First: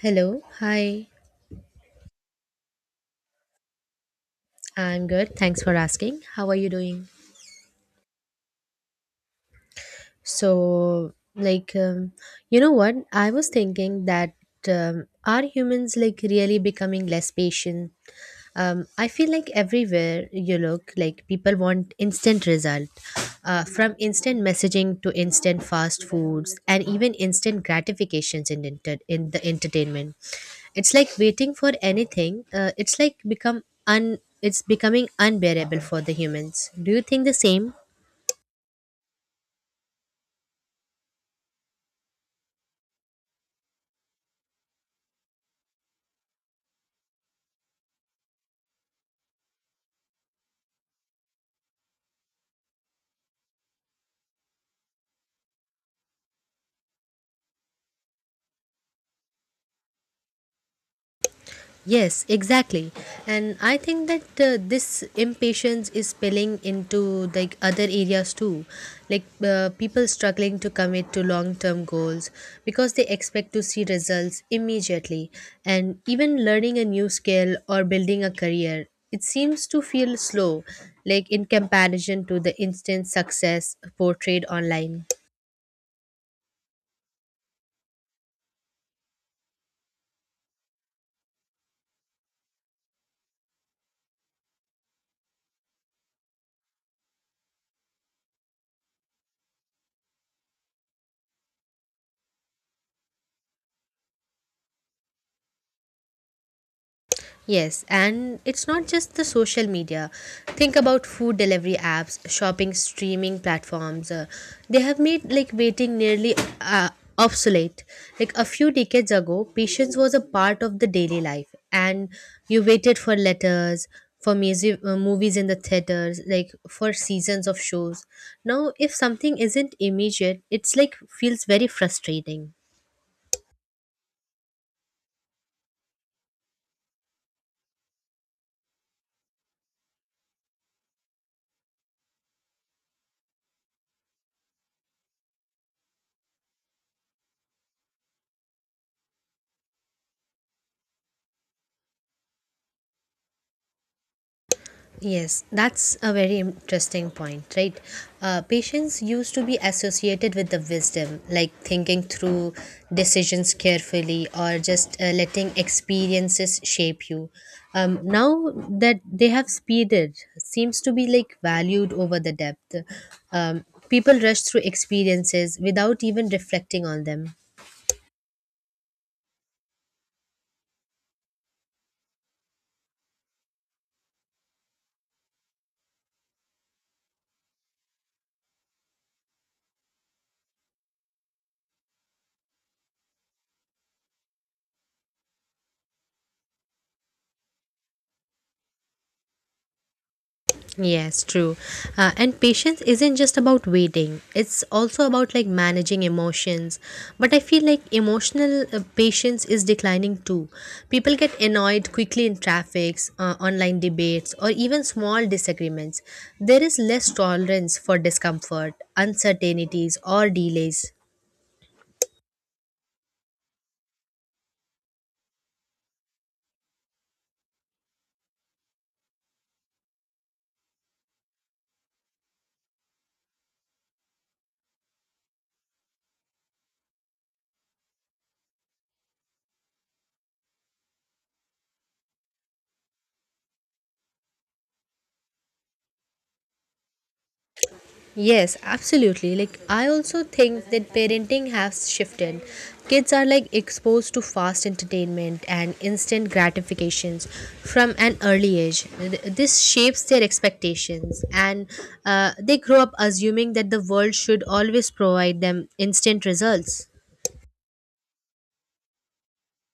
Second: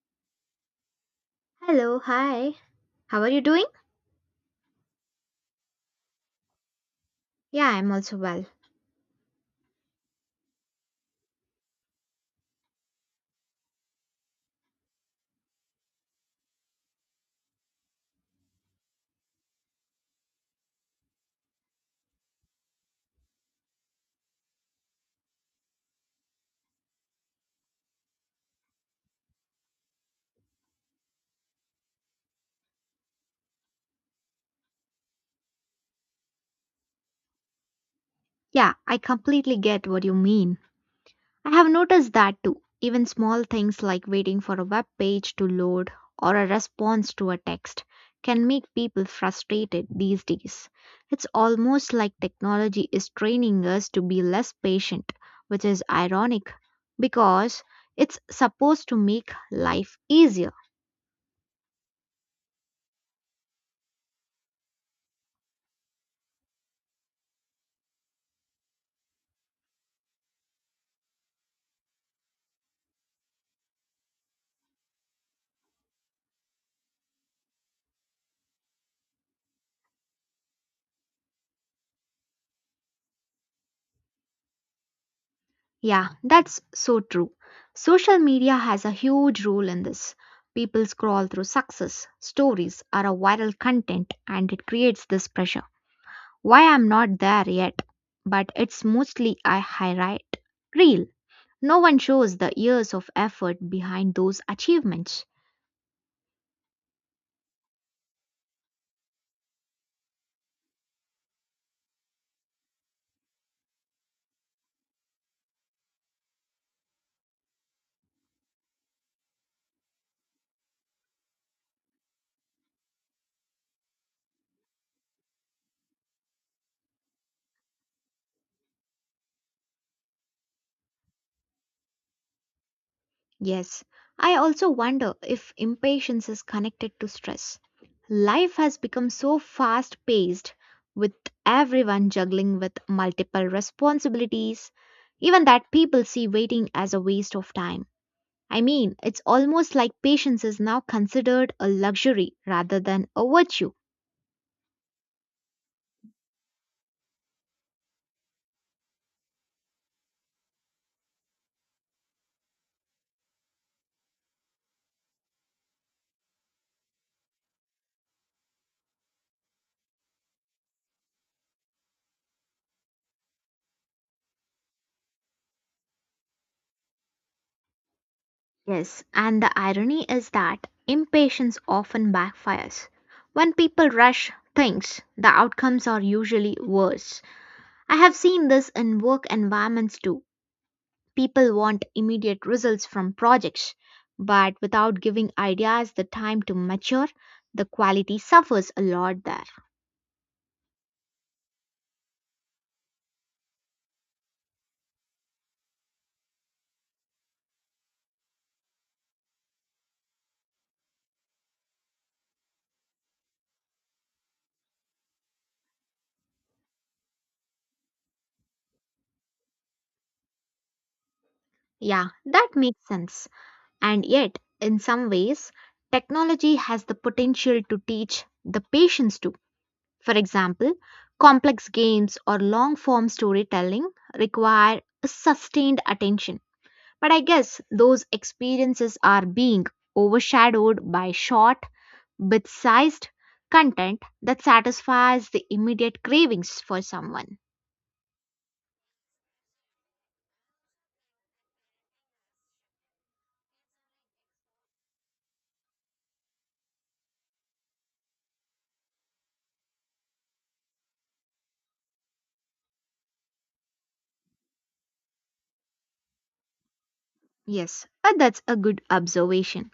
Hello. Hi. Hello, hi. How are you doing? I'm good. Thanks for asking. How are you doing? Yeah, I'm also well. So, like, um, you know what? I was thinking that, are humans like really becoming less patient? I feel like everywhere you look, like people want instant result, from instant messaging to instant fast foods and even instant gratifications in the entertainment. It's like waiting for anything, it's like become un it's becoming unbearable for the humans. Do you think the same? Yeah, I completely get what you mean. I have noticed that too. Even small things like waiting for a web page to load or a response to a text can make people frustrated these days. It's almost like technology is training us to be less patient, which is ironic because it's supposed to make life easier. Yes, exactly. And I think that this impatience is spilling into like other areas too. Like, people struggling to commit to long-term goals because they expect to see results immediately. And even learning a new skill or building a career, it seems to feel slow, like in comparison to the instant success portrayed online. Yeah, that's so true. Social media has a huge role in this. People scroll through success, stories, or a viral content, and it creates this pressure. Why I'm not there yet? But it's mostly a highlight reel. No one shows the years of effort behind those achievements. Yes, and it's not just the social media. Think about food delivery apps, shopping streaming platforms. They have made like waiting nearly uh, obsolete. Like a few decades ago, patience was a part of the daily life, and you waited for letters, for music, movies in the theaters, like for seasons of shows. Now, if something isn't immediate, it's like feels very frustrating. Yes, I also wonder if impatience is connected to stress. Life has become so fast paced with everyone juggling with multiple responsibilities, even that people see waiting as a waste of time. I mean, it's almost like patience is now considered a luxury rather than a virtue. Yes, that's a very interesting point, right? Patience used to be associated with the wisdom, like thinking through decisions carefully or just letting experiences shape you. Now that they have speeded, seems to be like valued over the depth. People rush through experiences without even reflecting on them. Yes, and the irony is that impatience often backfires. When people rush things, the outcomes are usually worse. I have seen this in work environments too. People want immediate results from projects, but without giving ideas the time to mature, the quality suffers a lot there. Yes, true. And patience isn't just about waiting, it's also about like managing emotions. But I feel like emotional patience is declining too. People get annoyed quickly in traffics, online debates, or even small disagreements. There is less tolerance for discomfort, uncertainties, or delays. Yeah, that makes sense. And yet, in some ways, technology has the potential to teach the patience too. For example, complex games or long form storytelling require sustained attention. But I guess those experiences are being overshadowed by short, bit sized content that satisfies the immediate cravings for someone. Yes, absolutely. Like I also think that parenting has shifted. Kids are like exposed to fast entertainment and instant gratifications from an early age. This shapes their expectations, and they grow up assuming that the world should always provide them instant results. Yes, that's a good observation.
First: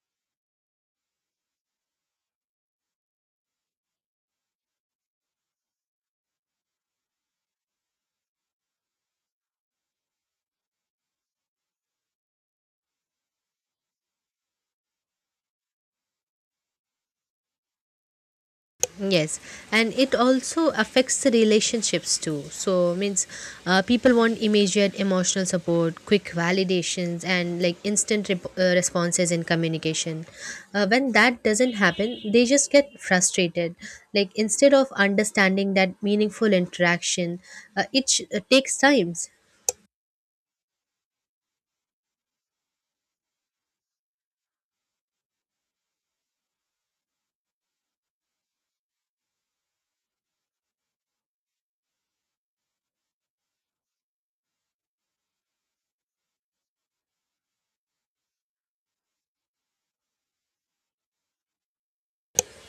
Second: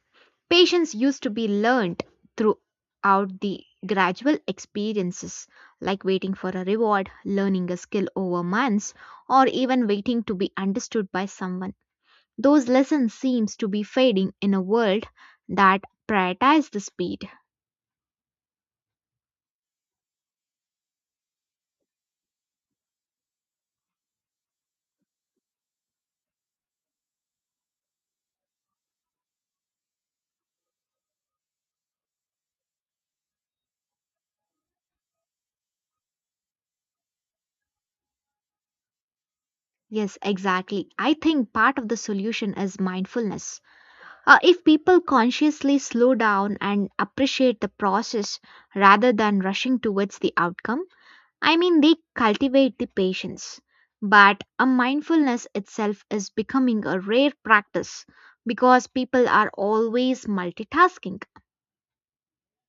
Patience used to be learned throughout the gradual experiences, like waiting for a reward, learning a skill over months, or even waiting to be understood by someone. Those lessons seems to be fading in a world that prioritizes the speed. Yes, and it also affects the relationships too. So means, people want immediate emotional support, quick validations, and like responses in communication. When that doesn't happen, they just get frustrated. Like instead of understanding that meaningful interaction, takes times. Yes, exactly. I think part of the solution is mindfulness. If people consciously slow down and appreciate the process rather than rushing towards the outcome, I mean, they cultivate the patience. But a mindfulness itself is becoming a rare practice because people are always multitasking.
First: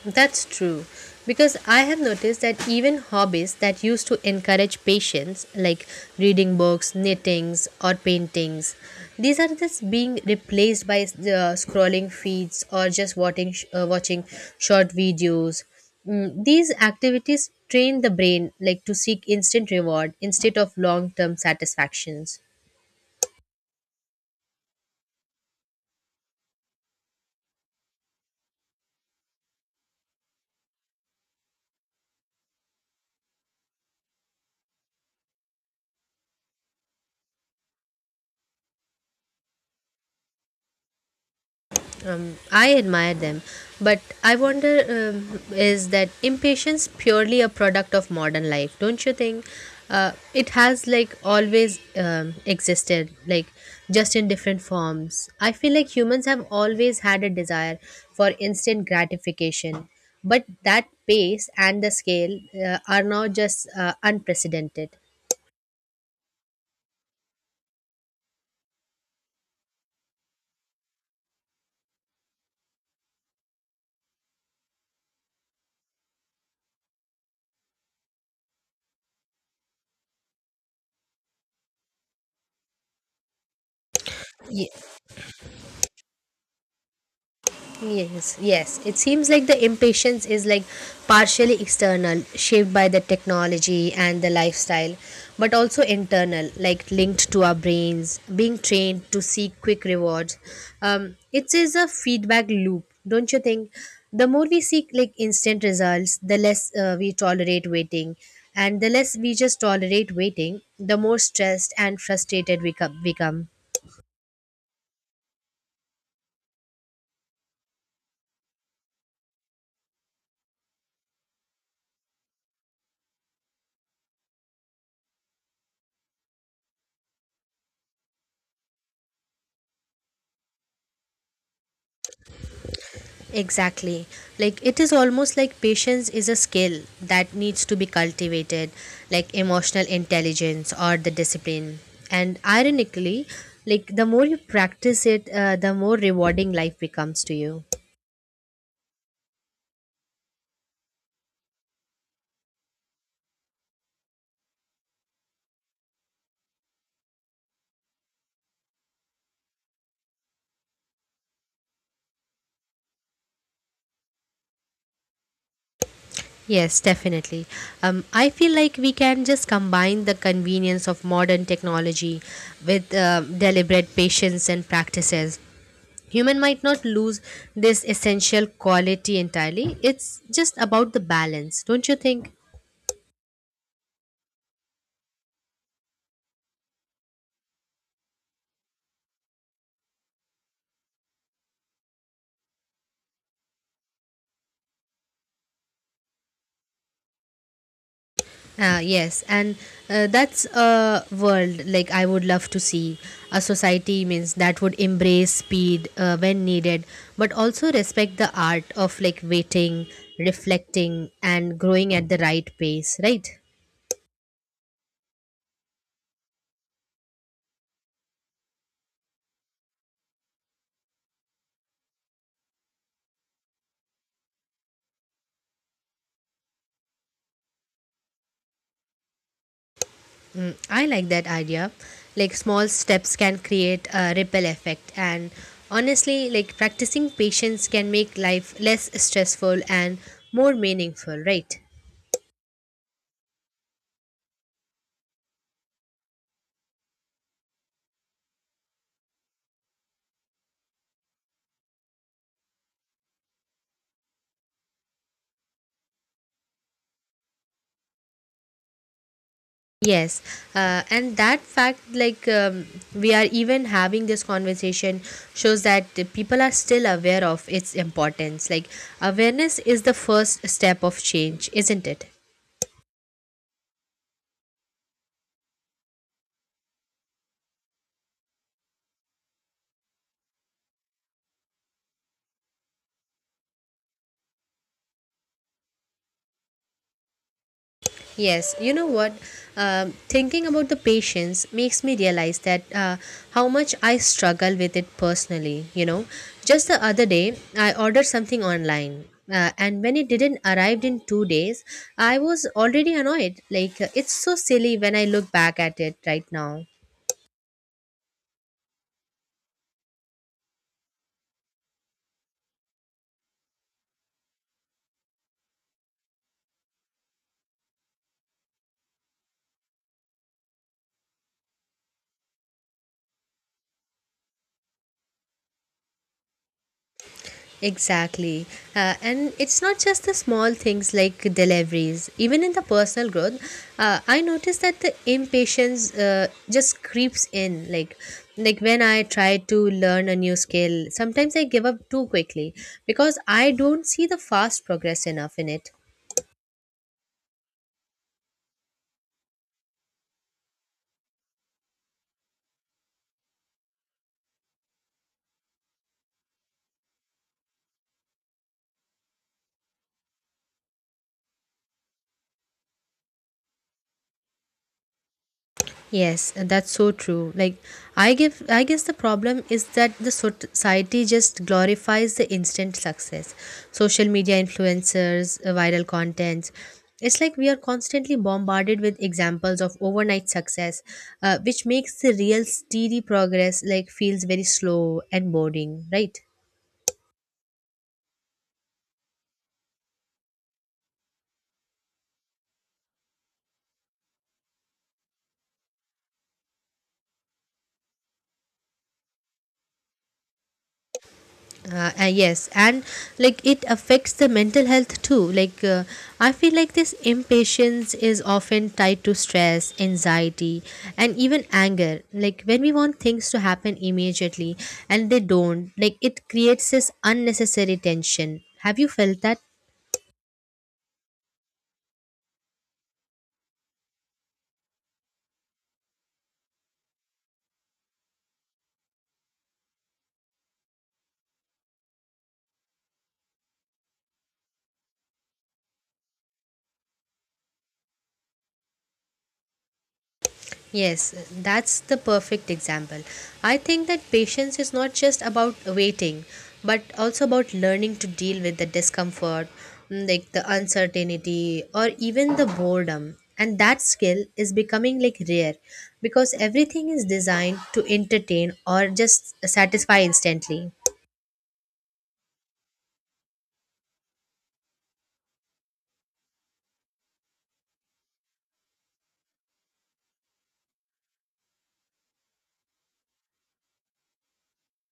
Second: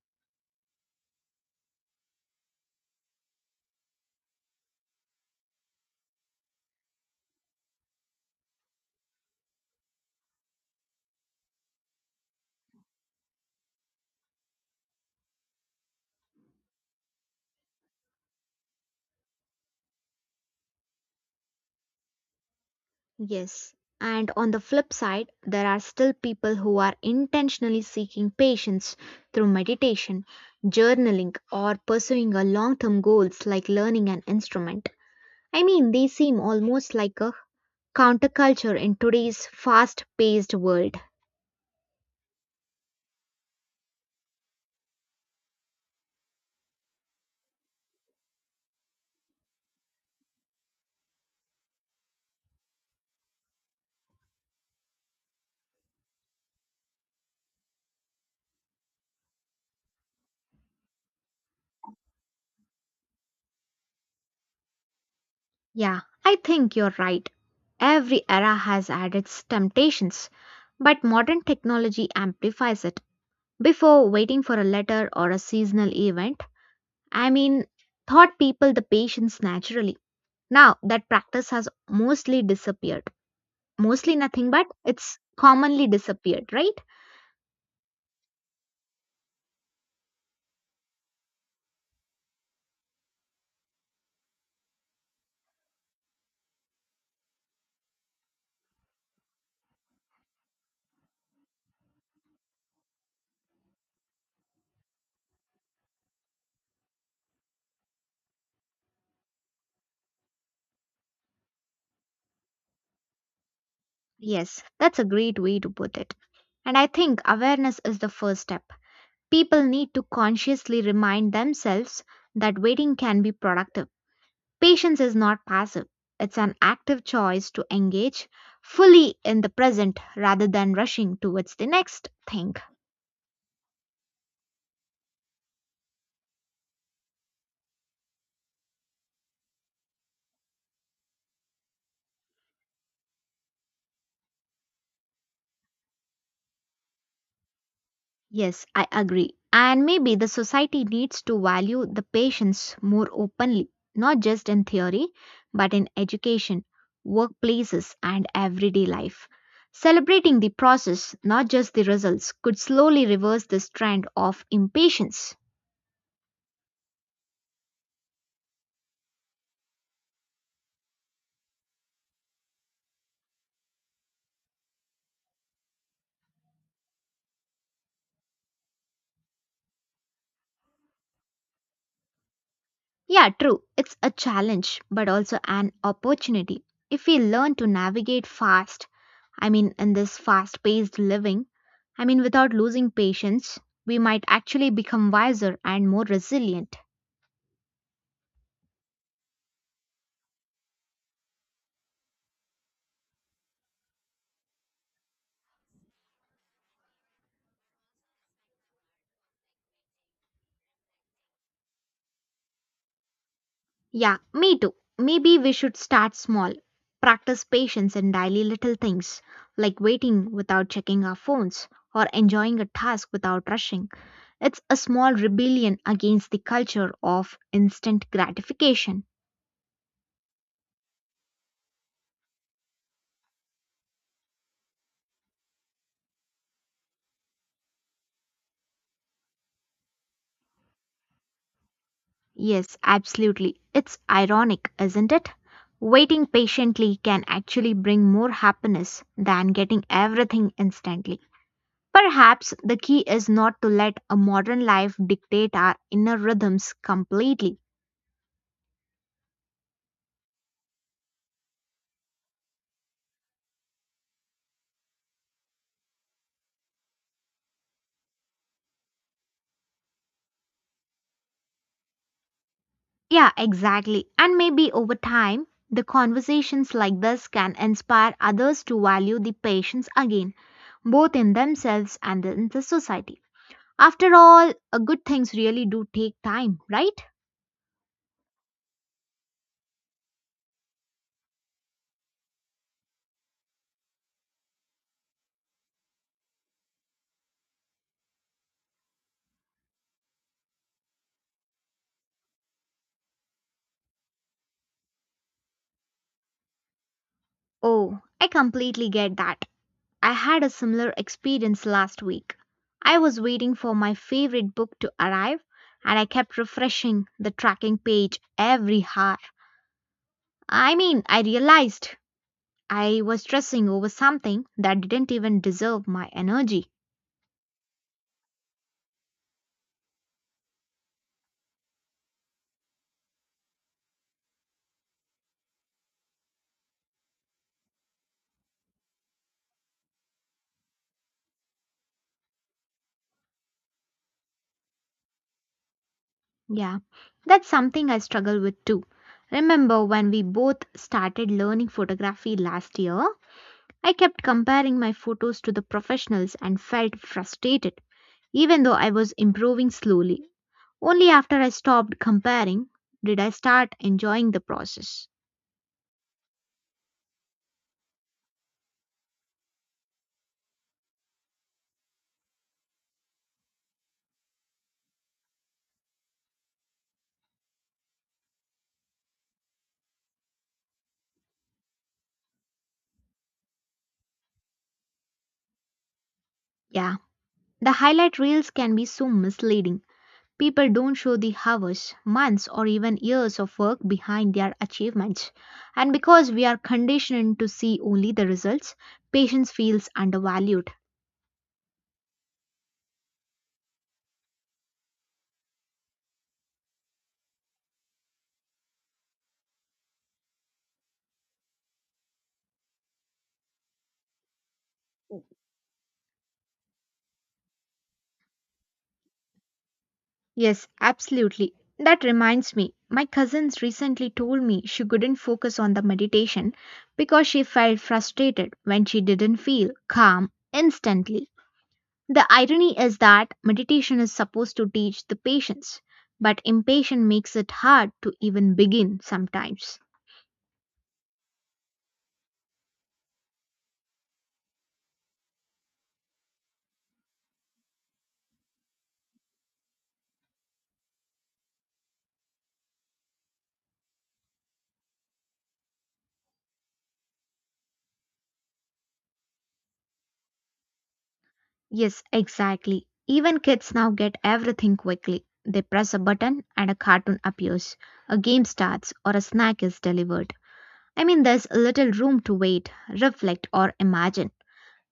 That's true. Because I have noticed that even hobbies that used to encourage patience, like reading books, knittings, or paintings, these are just being replaced by the scrolling feeds or just watching short videos. Mm, these activities train the brain like to seek instant reward instead of long-term satisfactions. Yes. And on the flip side, there are still people who are intentionally seeking patience through meditation, journaling, or pursuing a long term goals like learning an instrument. I mean, they seem almost like a counterculture in today's fast paced world. I admire them, but I wonder, is that impatience purely a product of modern life? Don't you think? It has like always existed, like just in different forms. I feel like humans have always had a desire for instant gratification, but that pace and the scale are now just unprecedented. Yeah, I think you're right. Every era has had its temptations, but modern technology amplifies it. Before waiting for a letter or a seasonal event, I mean, taught people the patience naturally. Now that practice has mostly disappeared. Mostly nothing, but it's commonly disappeared, right? Yes, yes. It seems like the impatience is like partially external, shaped by the technology and the lifestyle, but also internal, like linked to our brains, being trained to seek quick rewards. It is a feedback loop, don't you think? The more we seek like instant results, the less we tolerate waiting, and the less we just tolerate waiting, the more stressed and frustrated become. Yes, that's a great way to put it. And I think awareness is the first step. People need to consciously remind themselves that waiting can be productive. Patience is not passive, it's an active choice to engage fully in the present rather than rushing towards the next thing. Exactly. Like it is almost like patience is a skill that needs to be cultivated, like emotional intelligence or the discipline. And ironically, like the more you practice it, the more rewarding life becomes to you. Yes, I agree. And maybe the society needs to value the patients more openly, not just in theory, but in education, workplaces, and everyday life. Celebrating the process, not just the results, could slowly reverse this trend of impatience. Yes, definitely. I feel like we can just combine the convenience of modern technology with deliberate patience and practices. Human might not lose this essential quality entirely. It's just about the balance, don't you think? Yeah, true. It's a challenge, but also an opportunity. If we learn to navigate fast, I mean, in this fast paced living, I mean, without losing patience, we might actually become wiser and more resilient. Ah, yes, and that's a world like I would love to see. A society means that would embrace speed when needed, but also respect the art of like waiting, reflecting, and growing at the right pace, right? Yeah, me too. Maybe we should start small. Practice patience in daily little things, like waiting without checking our phones or enjoying a task without rushing. It's a small rebellion against the culture of instant gratification. Mm, I like that idea. Like small steps can create a ripple effect, and honestly, like practicing patience can make life less stressful and more meaningful, right? Yes, absolutely. It's ironic, isn't it? Waiting patiently can actually bring more happiness than getting everything instantly. Perhaps the key is not to let a modern life dictate our inner rhythms completely. Yes, and that fact, like, we are even having this conversation, shows that the people are still aware of its importance. Like, awareness is the first step of change, isn't it? Yeah, exactly. And maybe over time, the conversations like this can inspire others to value the patience again, both in themselves and in the society. After all, good things really do take time, right? Yes, you know what? Thinking about the patience makes me realize that, how much I struggle with it personally. You know, just the other day I ordered something online, and when it didn't arrive in two days, I was already annoyed. Like, it's so silly when I look back at it right now. Oh, I completely get that. I had a similar experience last week. I was waiting for my favorite book to arrive and I kept refreshing the tracking page every hour. I mean, I realized I was stressing over something that didn't even deserve my energy. Exactly. And it's not just the small things like deliveries. Even in the personal growth, I noticed that the impatience just creeps in. Like when I try to learn a new skill, sometimes I give up too quickly because I don't see the fast progress enough in it. Yeah, that's something I struggle with too. Remember when we both started learning photography last year? I kept comparing my photos to the professionals and felt frustrated, even though I was improving slowly. Only after I stopped comparing did I start enjoying the process. Yes, and that's so true. Like I guess the problem is that the society just glorifies the instant success. Social media influencers, viral contents. It's like we are constantly bombarded with examples of overnight success, which makes the real steady progress like feels very slow and boring, right? Yeah, the highlight reels can be so misleading. People don't show the hours, months, or even years of work behind their achievements. And because we are conditioned to see only the results, patience feels undervalued. Yes, and like it affects the mental health too, like, I feel like this impatience is often tied to stress, anxiety, and even anger. Like when we want things to happen immediately and they don't, like it creates this unnecessary tension. Have you felt that? Yes, absolutely. That reminds me, my cousins recently told me she couldn't focus on the meditation because she felt frustrated when she didn't feel calm instantly. The irony is that meditation is supposed to teach the patience, but impatience makes it hard to even begin sometimes. Yes, that's the perfect example. I think that patience is not just about waiting, but also about learning to deal with the discomfort, mm, like the uncertainty, or even the boredom. And that skill is becoming like rare because everything is designed to entertain or just satisfy instantly. Yes, exactly. Even kids now get everything quickly. They press a button and a cartoon appears, a game starts, or a snack is delivered. I mean, there's little room to wait, reflect, or imagine.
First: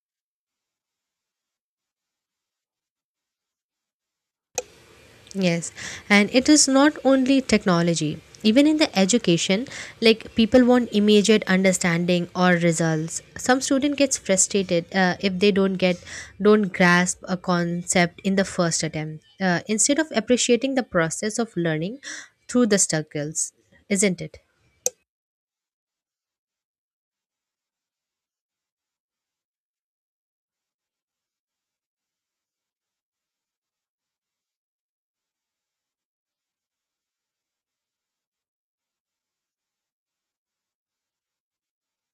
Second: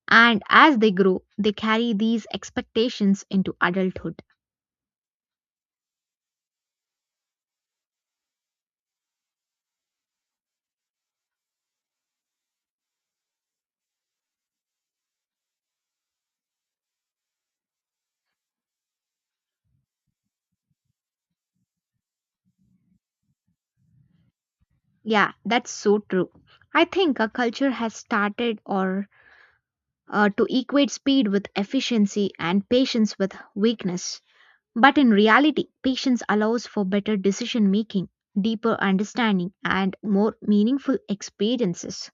And as they grow, they carry these expectations into adulthood. Yes, and it is not only technology. Even in the education, like people want immediate understanding or results. Some student gets frustrated, if they don't grasp a concept in the first attempt. Instead of appreciating the process of learning through the struggles, isn't it? Yeah, that's so true. I think our culture has started or to equate speed with efficiency and patience with weakness. But in reality, patience allows for better decision making, deeper understanding, and more meaningful experiences.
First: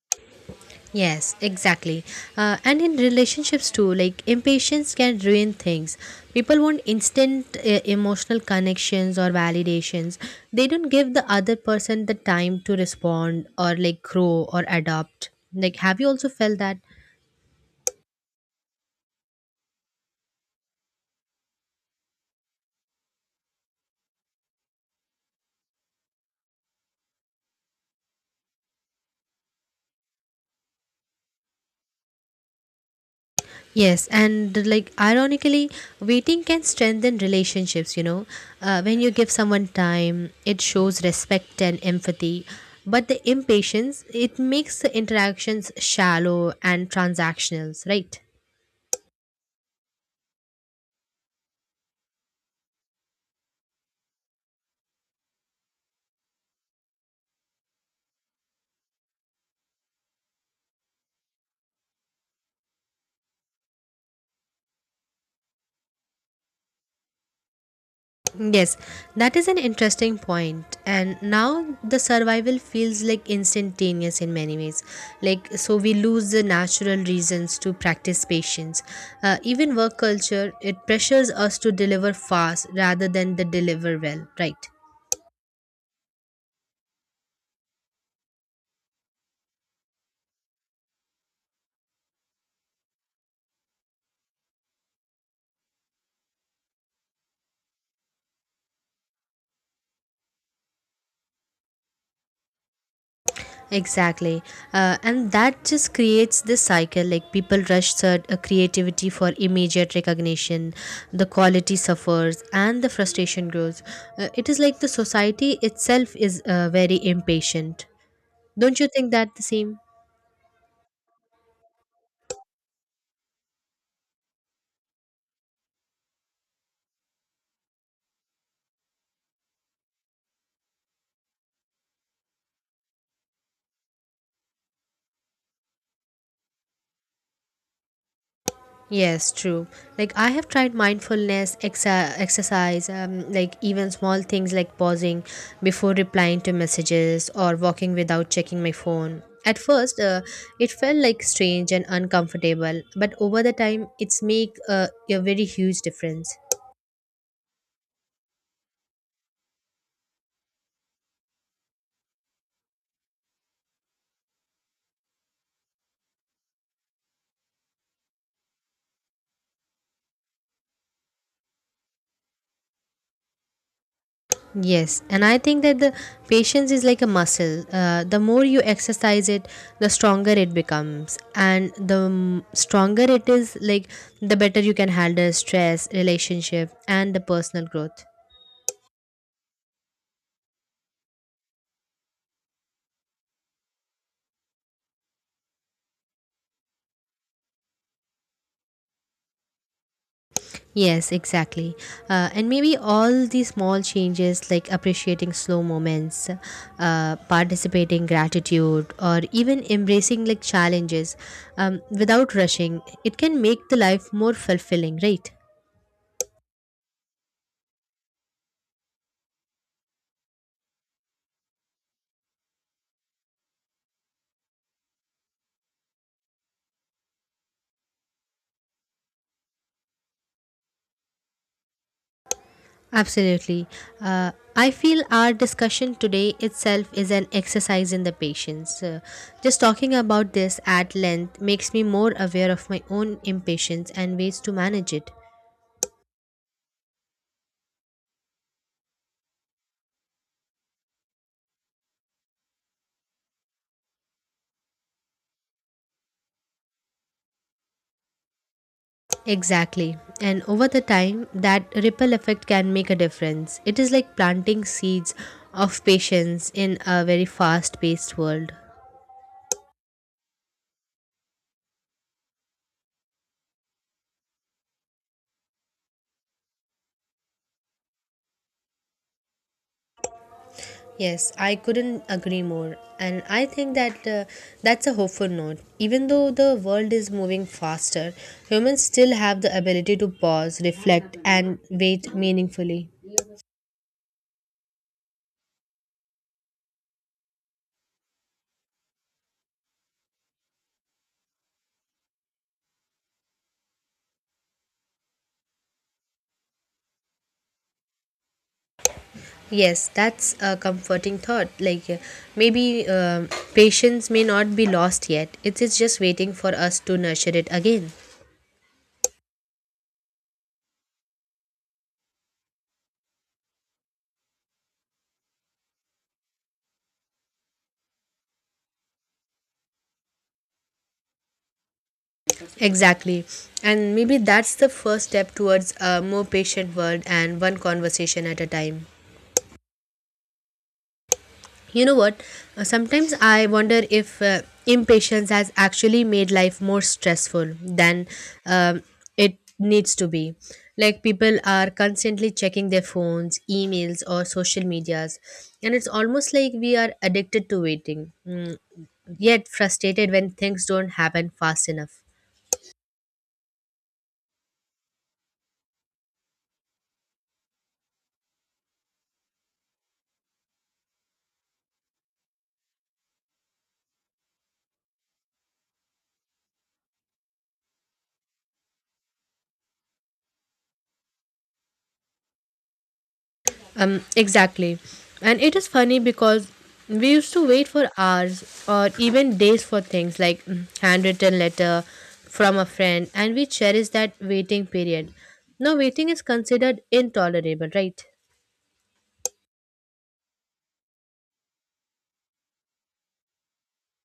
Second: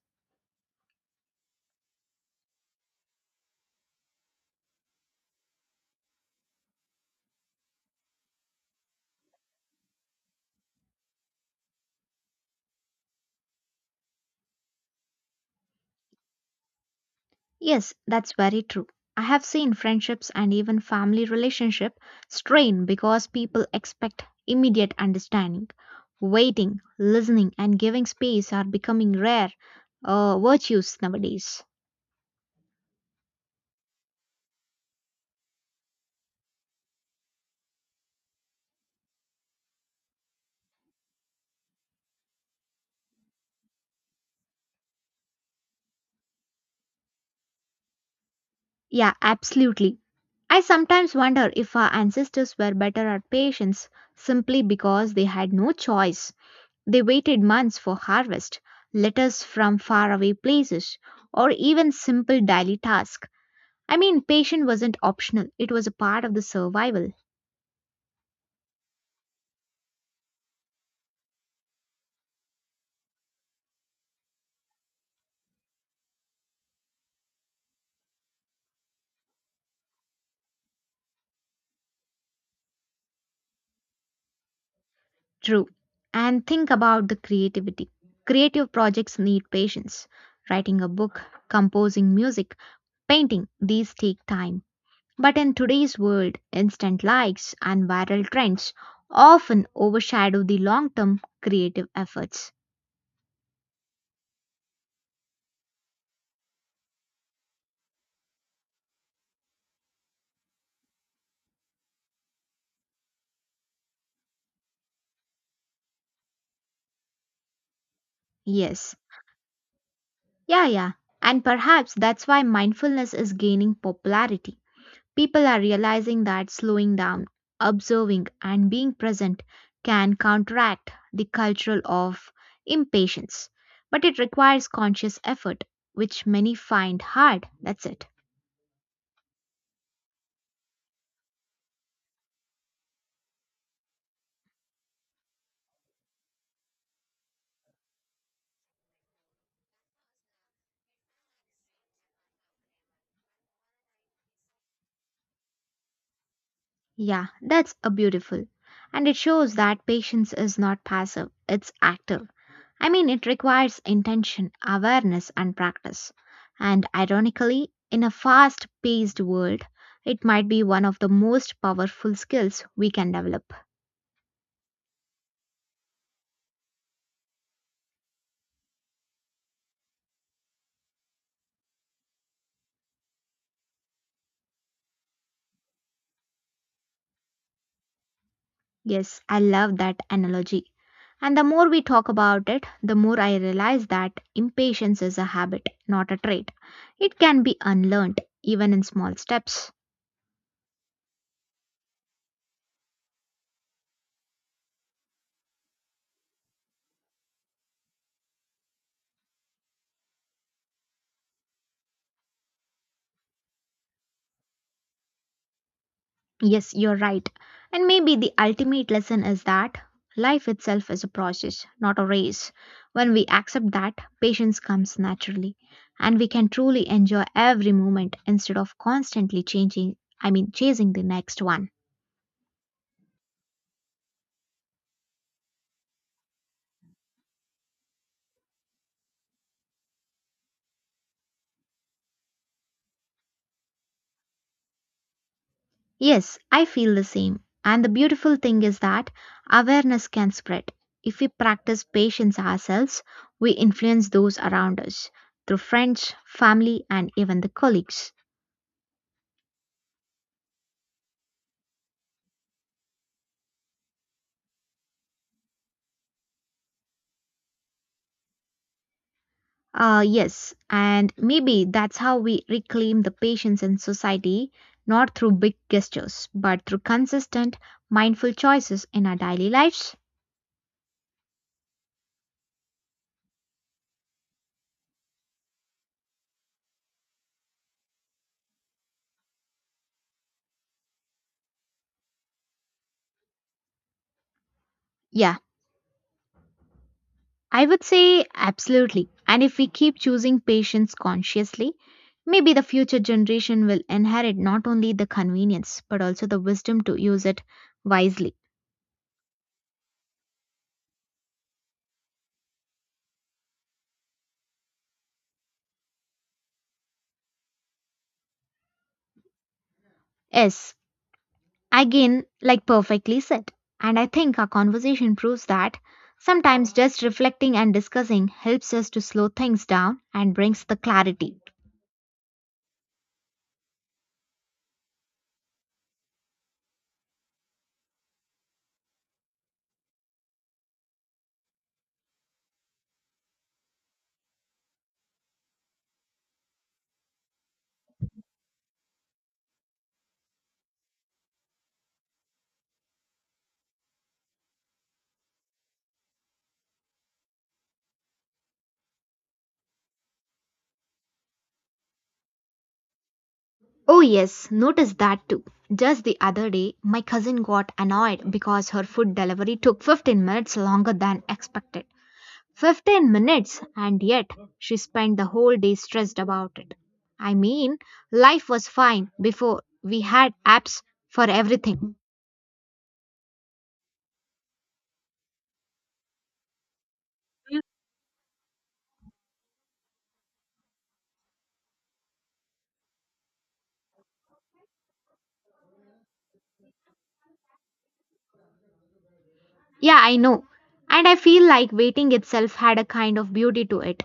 Yes, exactly. And in relationships too, like impatience can ruin things. People want instant emotional connections or validations. They don't give the other person the time to respond or like grow or adapt. Like, have you also felt that? Yes, that's very true. I have seen friendships and even family relationship strain because people expect immediate understanding. Waiting, listening, and giving space are becoming rare virtues nowadays. Yes, and like ironically, waiting can strengthen relationships, you know. When you give someone time, it shows respect and empathy. But the impatience, it makes the interactions shallow and transactional, right? Yeah, absolutely. I sometimes wonder if our ancestors were better at patience simply because they had no choice. They waited months for harvest, letters from faraway places, or even simple daily tasks. I mean, patience wasn't optional, it was a part of the survival. Yes, that is an interesting point. And now the survival feels like instantaneous in many ways. Like, so we lose the natural reasons to practice patience. Even work culture, it pressures us to deliver fast rather than the deliver well, right? True. And think about the creativity. Creative projects need patience. Writing a book, composing music, painting, these take time. But in today's world, instant likes and viral trends often overshadow the long term creative efforts. Exactly. And that just creates this cycle like people creativity for immediate recognition, the quality suffers, and the frustration grows. It is like the society itself is very impatient. Don't you Yes. think that the same? Yeah, yeah. And perhaps that's why mindfulness is gaining popularity. People are realizing that slowing down, observing, and being present can counteract the cultural of impatience. But it requires conscious effort, which many find hard. That's it. Yes, true. Like I have tried exercise, like even small things like pausing before replying to messages or walking without checking my phone. At first, it felt like strange and uncomfortable, but over the time, it's make a very huge difference. Yeah, that's a beautiful. And it shows that patience is not passive, it's active. I mean, it requires intention, awareness, and practice. And ironically, in a fast paced world, it might be one of the most powerful skills we can develop. Yes, and I think that the patience is like a muscle. The more you exercise it, the stronger it becomes, and stronger it is, like the better you can handle stress, relationship, and the personal growth. Yes, I love that analogy. And the more we talk about it, the more I realize that impatience is a habit, not a trait. It can be unlearned, even in small steps. Yes, exactly. And maybe all these small changes, like appreciating slow moments, participating gratitude, or even embracing like challenges, without rushing, it can make the life more fulfilling, right? Yes, you're right. And maybe the ultimate lesson is that life itself is a process, not a race. When we accept that, patience comes naturally, and we can truly enjoy every moment instead of constantly changing, I mean, chasing the next one. Absolutely. I feel our discussion today itself is an exercise in the patience. Just talking about this at length makes me more aware of my own impatience and ways to manage it. Yes, I feel the same. And the beautiful thing is that awareness can spread. If we practice patience ourselves, we influence those around us through friends, family, and even the colleagues. Exactly. And over the time, that ripple effect can make a difference. It is like planting seeds of patience in a very fast paced world. Yes, and maybe that's how we reclaim the patience in society, not through big gestures, but through consistent, mindful choices in our daily lives. Yes, I couldn't agree more. And I think that, that's a hopeful note. Even though the world is moving faster, humans still have the ability to pause, reflect, and wait meaningfully. Yeah, I would say absolutely. And if we keep choosing patience consciously, maybe the future generation will inherit not only the convenience but also the wisdom to use it wisely. Yes, that's a comforting thought. Like, maybe patience may not be lost yet. It is just waiting for us to nurture it again. Yes, again, like perfectly said. And I think our conversation proves that sometimes just reflecting and discussing helps us to slow things down and brings the clarity. Exactly. And maybe that's the first step towards a more patient world and one conversation at a time. You know what? Sometimes I wonder if, impatience has actually made life more stressful than, um, it needs to be. Like people are constantly checking their phones, emails, or social medias, and it's almost like we are addicted to waiting, yet frustrated when things don't happen fast enough. Oh, yes, notice that too. Just the other day, my cousin got annoyed because her food delivery took 15 minutes longer than expected. 15 minutes, and yet she spent the whole day stressed about it. I mean, life was fine before we had apps for everything. Exactly. And it is funny because we used to wait for hours or even days for things like handwritten letter from a friend and we cherish that waiting period. Now waiting is considered intolerable, right? Yeah, I know. And I feel like waiting itself had a kind of beauty to it.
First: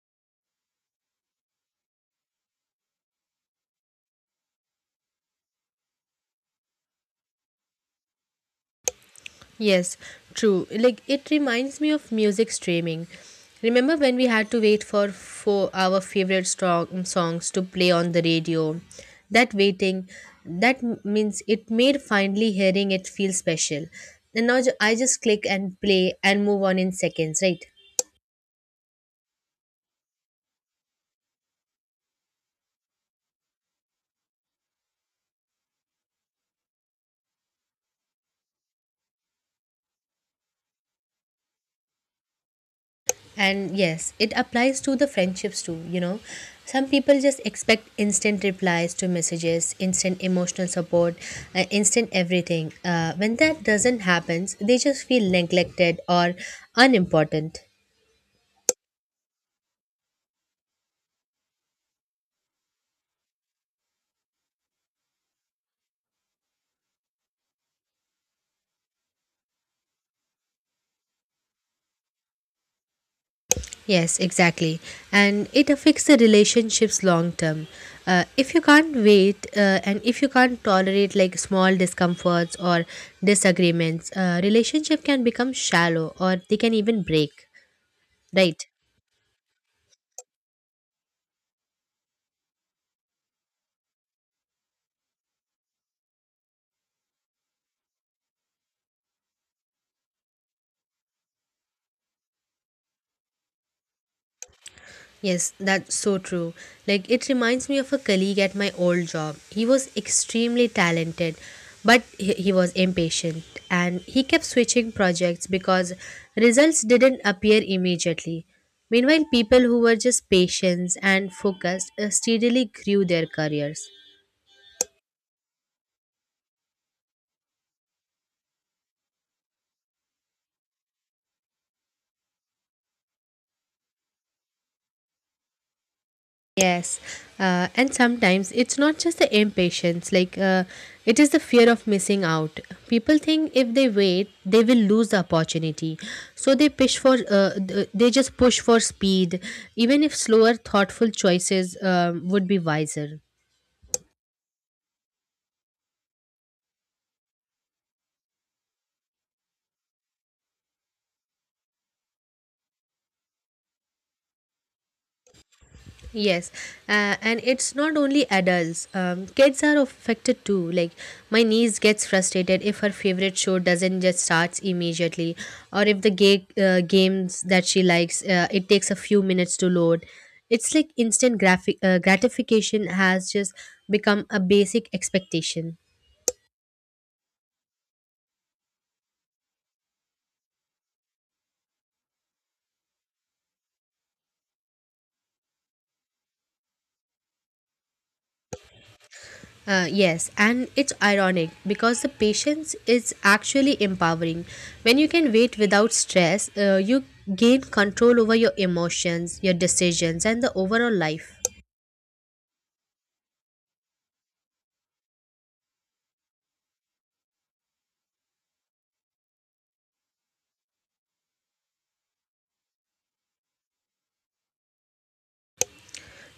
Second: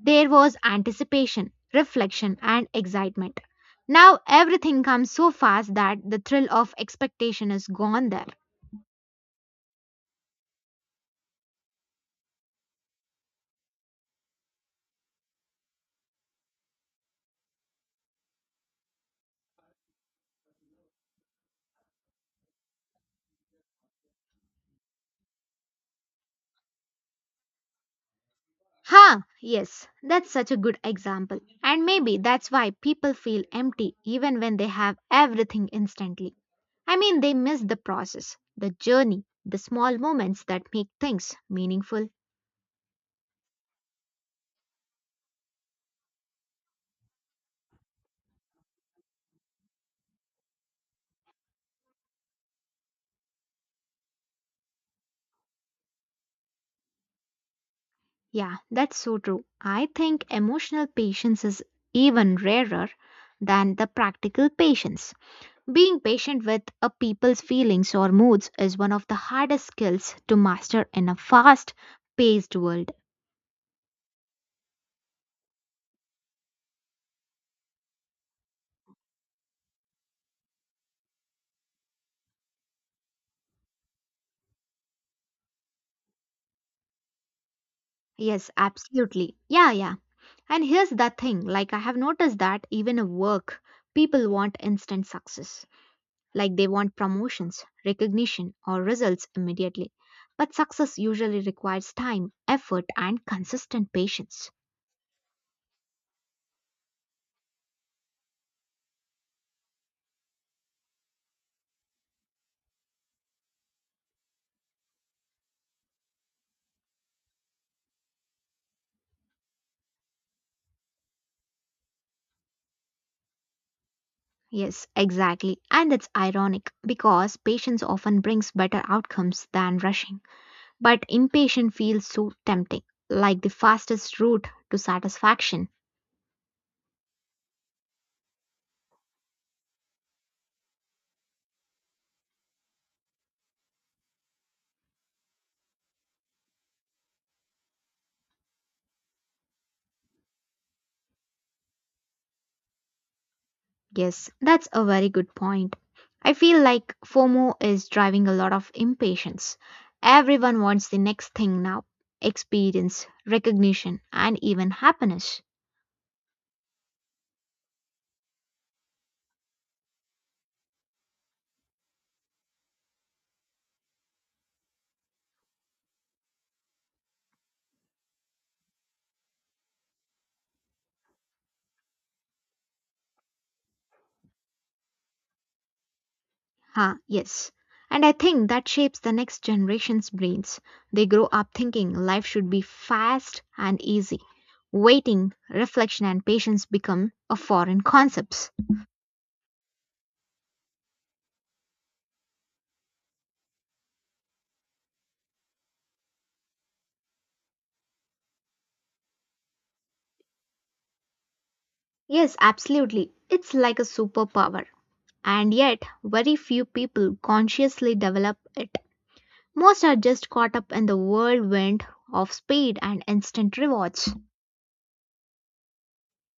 There was anticipation, reflection, and excitement. Now everything comes so fast that the thrill of expectation is gone there. Yes, true. Like it reminds me of music streaming. Remember when we had to wait for our favorite strong songs to play on the radio? That waiting, that m- means it made finally hearing it feel special. And now I just click and play and move on in seconds, right? Huh, yes, that's such a good example. And maybe that's why people feel empty even when they have everything instantly. I mean, they miss the process, the journey, the small moments that make things meaningful. And yes, it applies to the friendships too, Some people just expect instant replies to messages, instant emotional support, instant everything. When that doesn't happen, they just feel neglected or unimportant. Yeah, that's so true. I think emotional patience is even rarer than the practical patience. Being patient with a people's feelings or moods is one of the hardest skills to master in a fast paced world. Yes, exactly. And it affects the relationships long term. If you can't wait and if you can't tolerate like small discomforts or disagreements, relationship can become shallow or they can even break, Yes, right? absolutely. Yeah, yeah. And here's the thing like, I have noticed that even at work, people want instant success. Like, they want promotions, recognition, or results immediately. But success usually requires time, effort, and consistent patience. Yes, that's so true. Like, it reminds me of a colleague at my old job. He was extremely talented, but he was impatient and he kept switching projects because results didn't appear immediately. Meanwhile, people who were just patient and focused steadily grew their careers. Yes, exactly. And it's ironic because patience often brings better outcomes than rushing. But impatient feels so tempting, like the fastest route to satisfaction. Yes, and sometimes it's not just the impatience, it is the fear of missing out. People think if they wait, they will lose the opportunity. So they they just push for speed, even if slower, thoughtful choices would be wiser. Yes, that's a very good point. I feel like FOMO is driving a lot of impatience. Everyone wants the next thing now experience, recognition, and even happiness. Yes, and it's not only adults. Kids are affected too. Like my niece gets frustrated if her favorite show doesn't just starts immediately, or if the games that she likes it takes a few minutes to load. It's like instant graphic gratification has just become a basic expectation. Huh, yes. And I think that shapes the next generation's brains. They grow up thinking life should be fast and easy. Waiting, reflection, and patience become a foreign concepts. Yes, and it's ironic because the patience is actually empowering. When you can wait without stress, you gain control over your emotions, your decisions, and the overall life. Yes, absolutely. It's like a superpower. And yet, very few people consciously develop it. Most are just caught up in the whirlwind of speed and instant rewards.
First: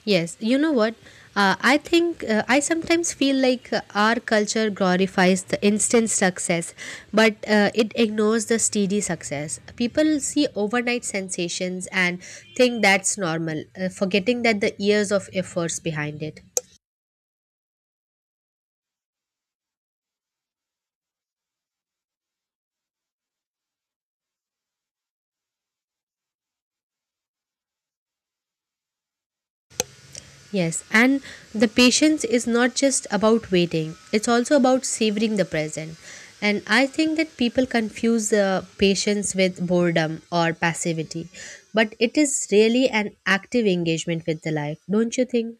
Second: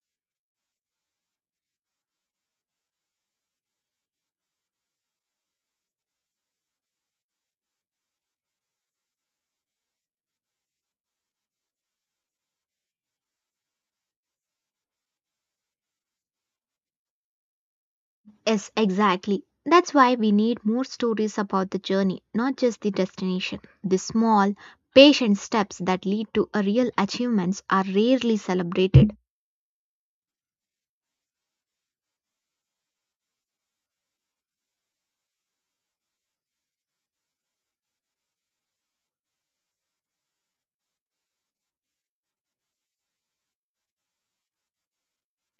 Yes, you know what? I think I sometimes feel like our culture glorifies the instant success, but it ignores the steady success. People see overnight sensations and think that's normal, forgetting that the years of efforts behind it. Yes, exactly. That's why we need more stories about the journey, not just the destination. The small, patient steps that lead to a real achievements are rarely celebrated. Yes, and the patience is not just about waiting, it's also about savoring the present. And I think that people confuse patience with boredom or passivity, but it is really an active engagement with the life, don't you think?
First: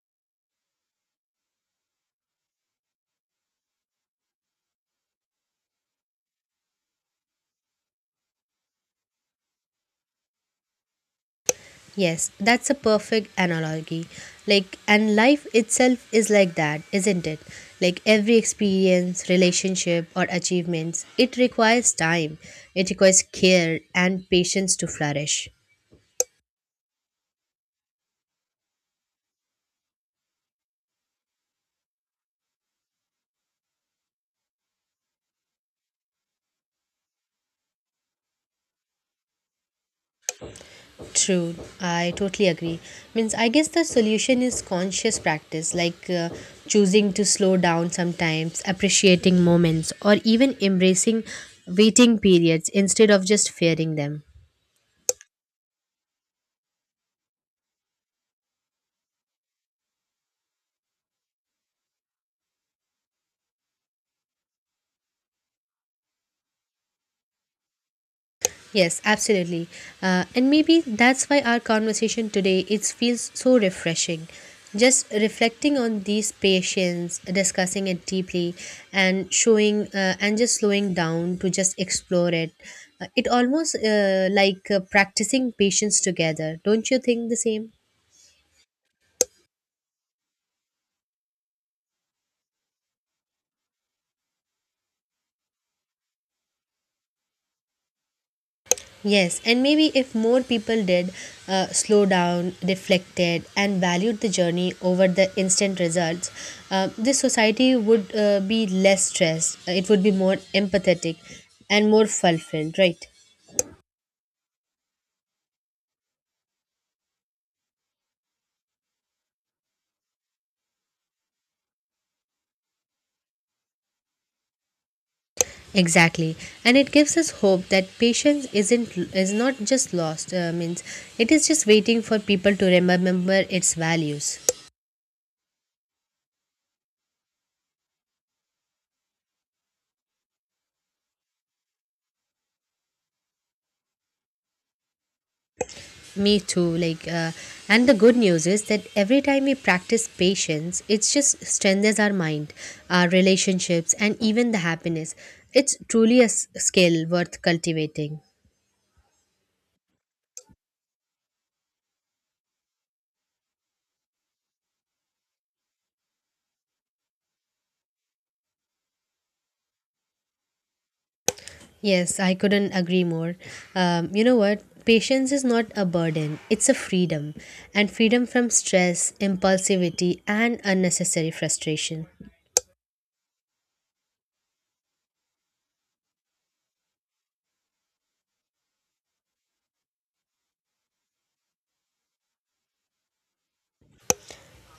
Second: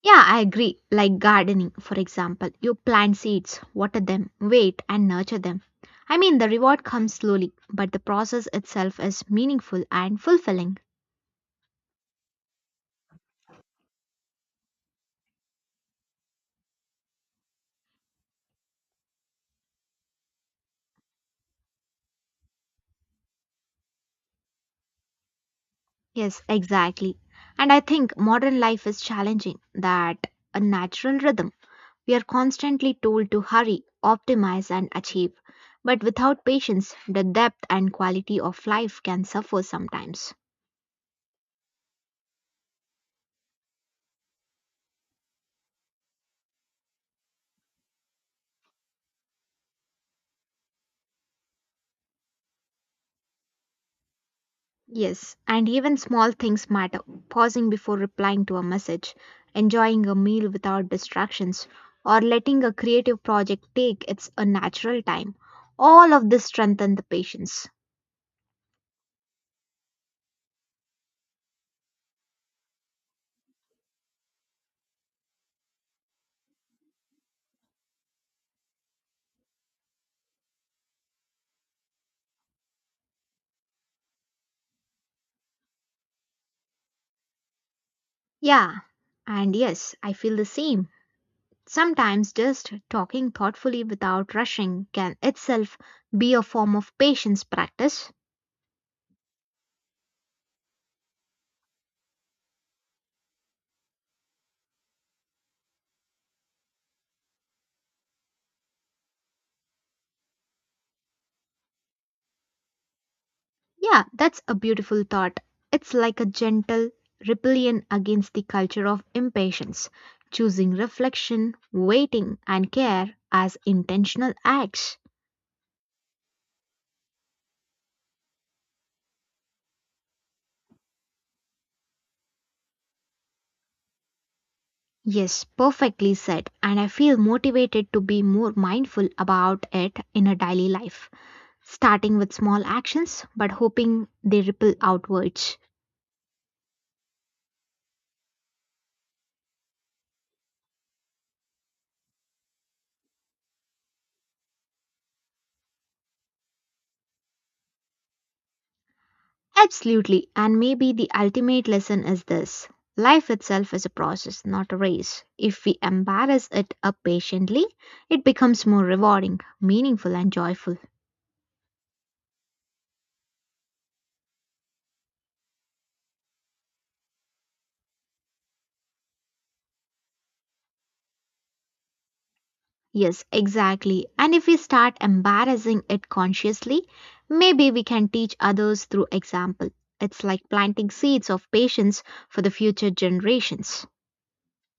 Yeah, I agree. Like gardening, for example, you plant seeds, water them, wait, and nurture them. I mean, the reward comes slowly, but the process itself is meaningful and fulfilling. Yes, that's a perfect analogy. Like, and life itself is like that, isn't it? Like, every experience, relationship, or achievements, it requires time, it requires care and patience to flourish. Yes, exactly. And I think modern life is challenging that a natural rhythm. We are constantly told to hurry, optimize, and achieve. But without patience, the depth and quality of life can suffer sometimes. True, I totally agree. Means, I guess the solution is conscious practice, like choosing to slow down sometimes, appreciating moments, or even embracing waiting periods instead of just fearing them. Yes, and even small things matter. Pausing before replying to a message, enjoying a meal without distractions, or letting a creative project take its a natural time. All of this strengthen the patience. Yes, absolutely. And maybe that's why our conversation today it feels so refreshing. Just reflecting on these patients, discussing it deeply, and showing and just slowing down to just explore it. It almost like practicing patience together. Don't you think the same? Yeah, and yes, I feel the same. Sometimes just talking thoughtfully without rushing can itself be a form of patience practice. Yes, and maybe if more people did slow down, reflected, and valued the journey over the instant results, this society would be less stressed. It would be more empathetic and more fulfilled, right? Yeah, that's a beautiful thought. It's like a gentle rebellion against the culture of impatience, choosing reflection, waiting, and care as intentional acts. Exactly, and it gives us hope that patience isn't is not just lost. Means it is just waiting for people to remember its values. Yes, perfectly said, and I feel motivated to be more mindful about it in a daily life, starting with small actions but hoping they ripple outwards. Me too. And the good news is that every time we practice patience, it just strengthens our mind, our relationships, and even the happiness. It's truly a skill worth cultivating. Absolutely. And maybe the ultimate lesson is this: life itself is a process, not a race. If we embrace it up patiently, it becomes more rewarding, meaningful, and joyful. Yes, I couldn't agree more. You know what? Patience is not a burden, it's a freedom, and freedom from stress, impulsivity, and unnecessary frustration. Yes, exactly. And if we start embarrassing it consciously, maybe we can teach others through example. It's like planting seeds of patience for the future generations.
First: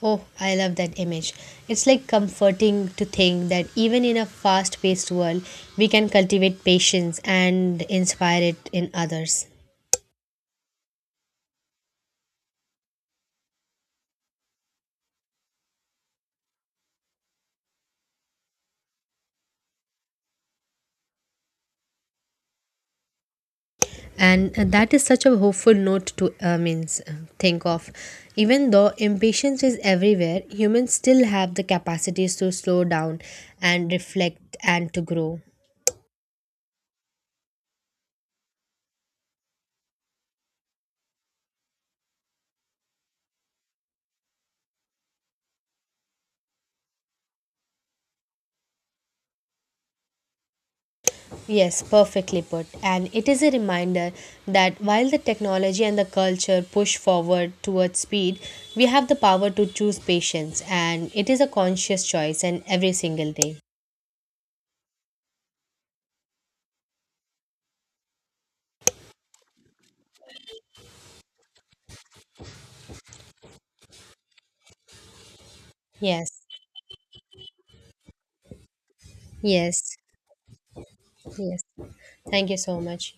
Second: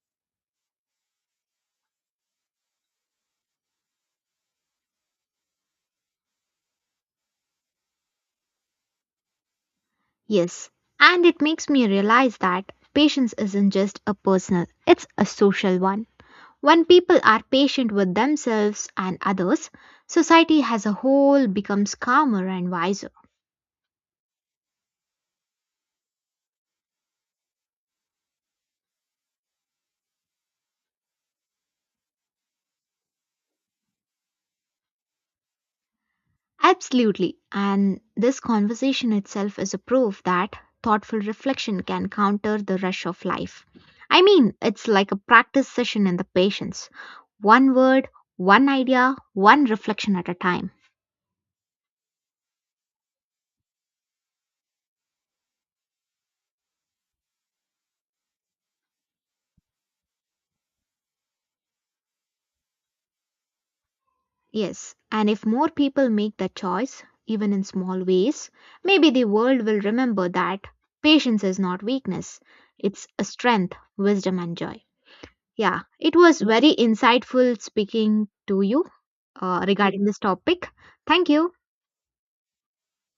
Oh, I love that image. It's like comforting to think that even in a fast paced world, we can cultivate patience and inspire it in others. Yes, and it makes me realize that patience isn't just a personal, it's a social one. When people are patient with themselves and others, society as a whole becomes calmer and wiser. And that is such a hopeful note to means think of. Even though impatience is everywhere, humans still have the capacities to slow down and reflect and to grow. Absolutely. And this conversation itself is a proof that thoughtful reflection can counter the rush of life. I mean, it's like a practice session in the patience. One word, one idea, one reflection at a time. Yes, perfectly put. And it is a reminder that while the technology and the culture push forward towards speed, we have the power to choose patience, and it is a conscious choice and every single day. Yes, and if more people make that choice, even in small ways, maybe the world will remember that patience is not weakness, it's a strength, wisdom, and joy. Yeah, it was Yes, very insightful speaking to you yes, regarding this topic. Thank you. yes. Thank you so much.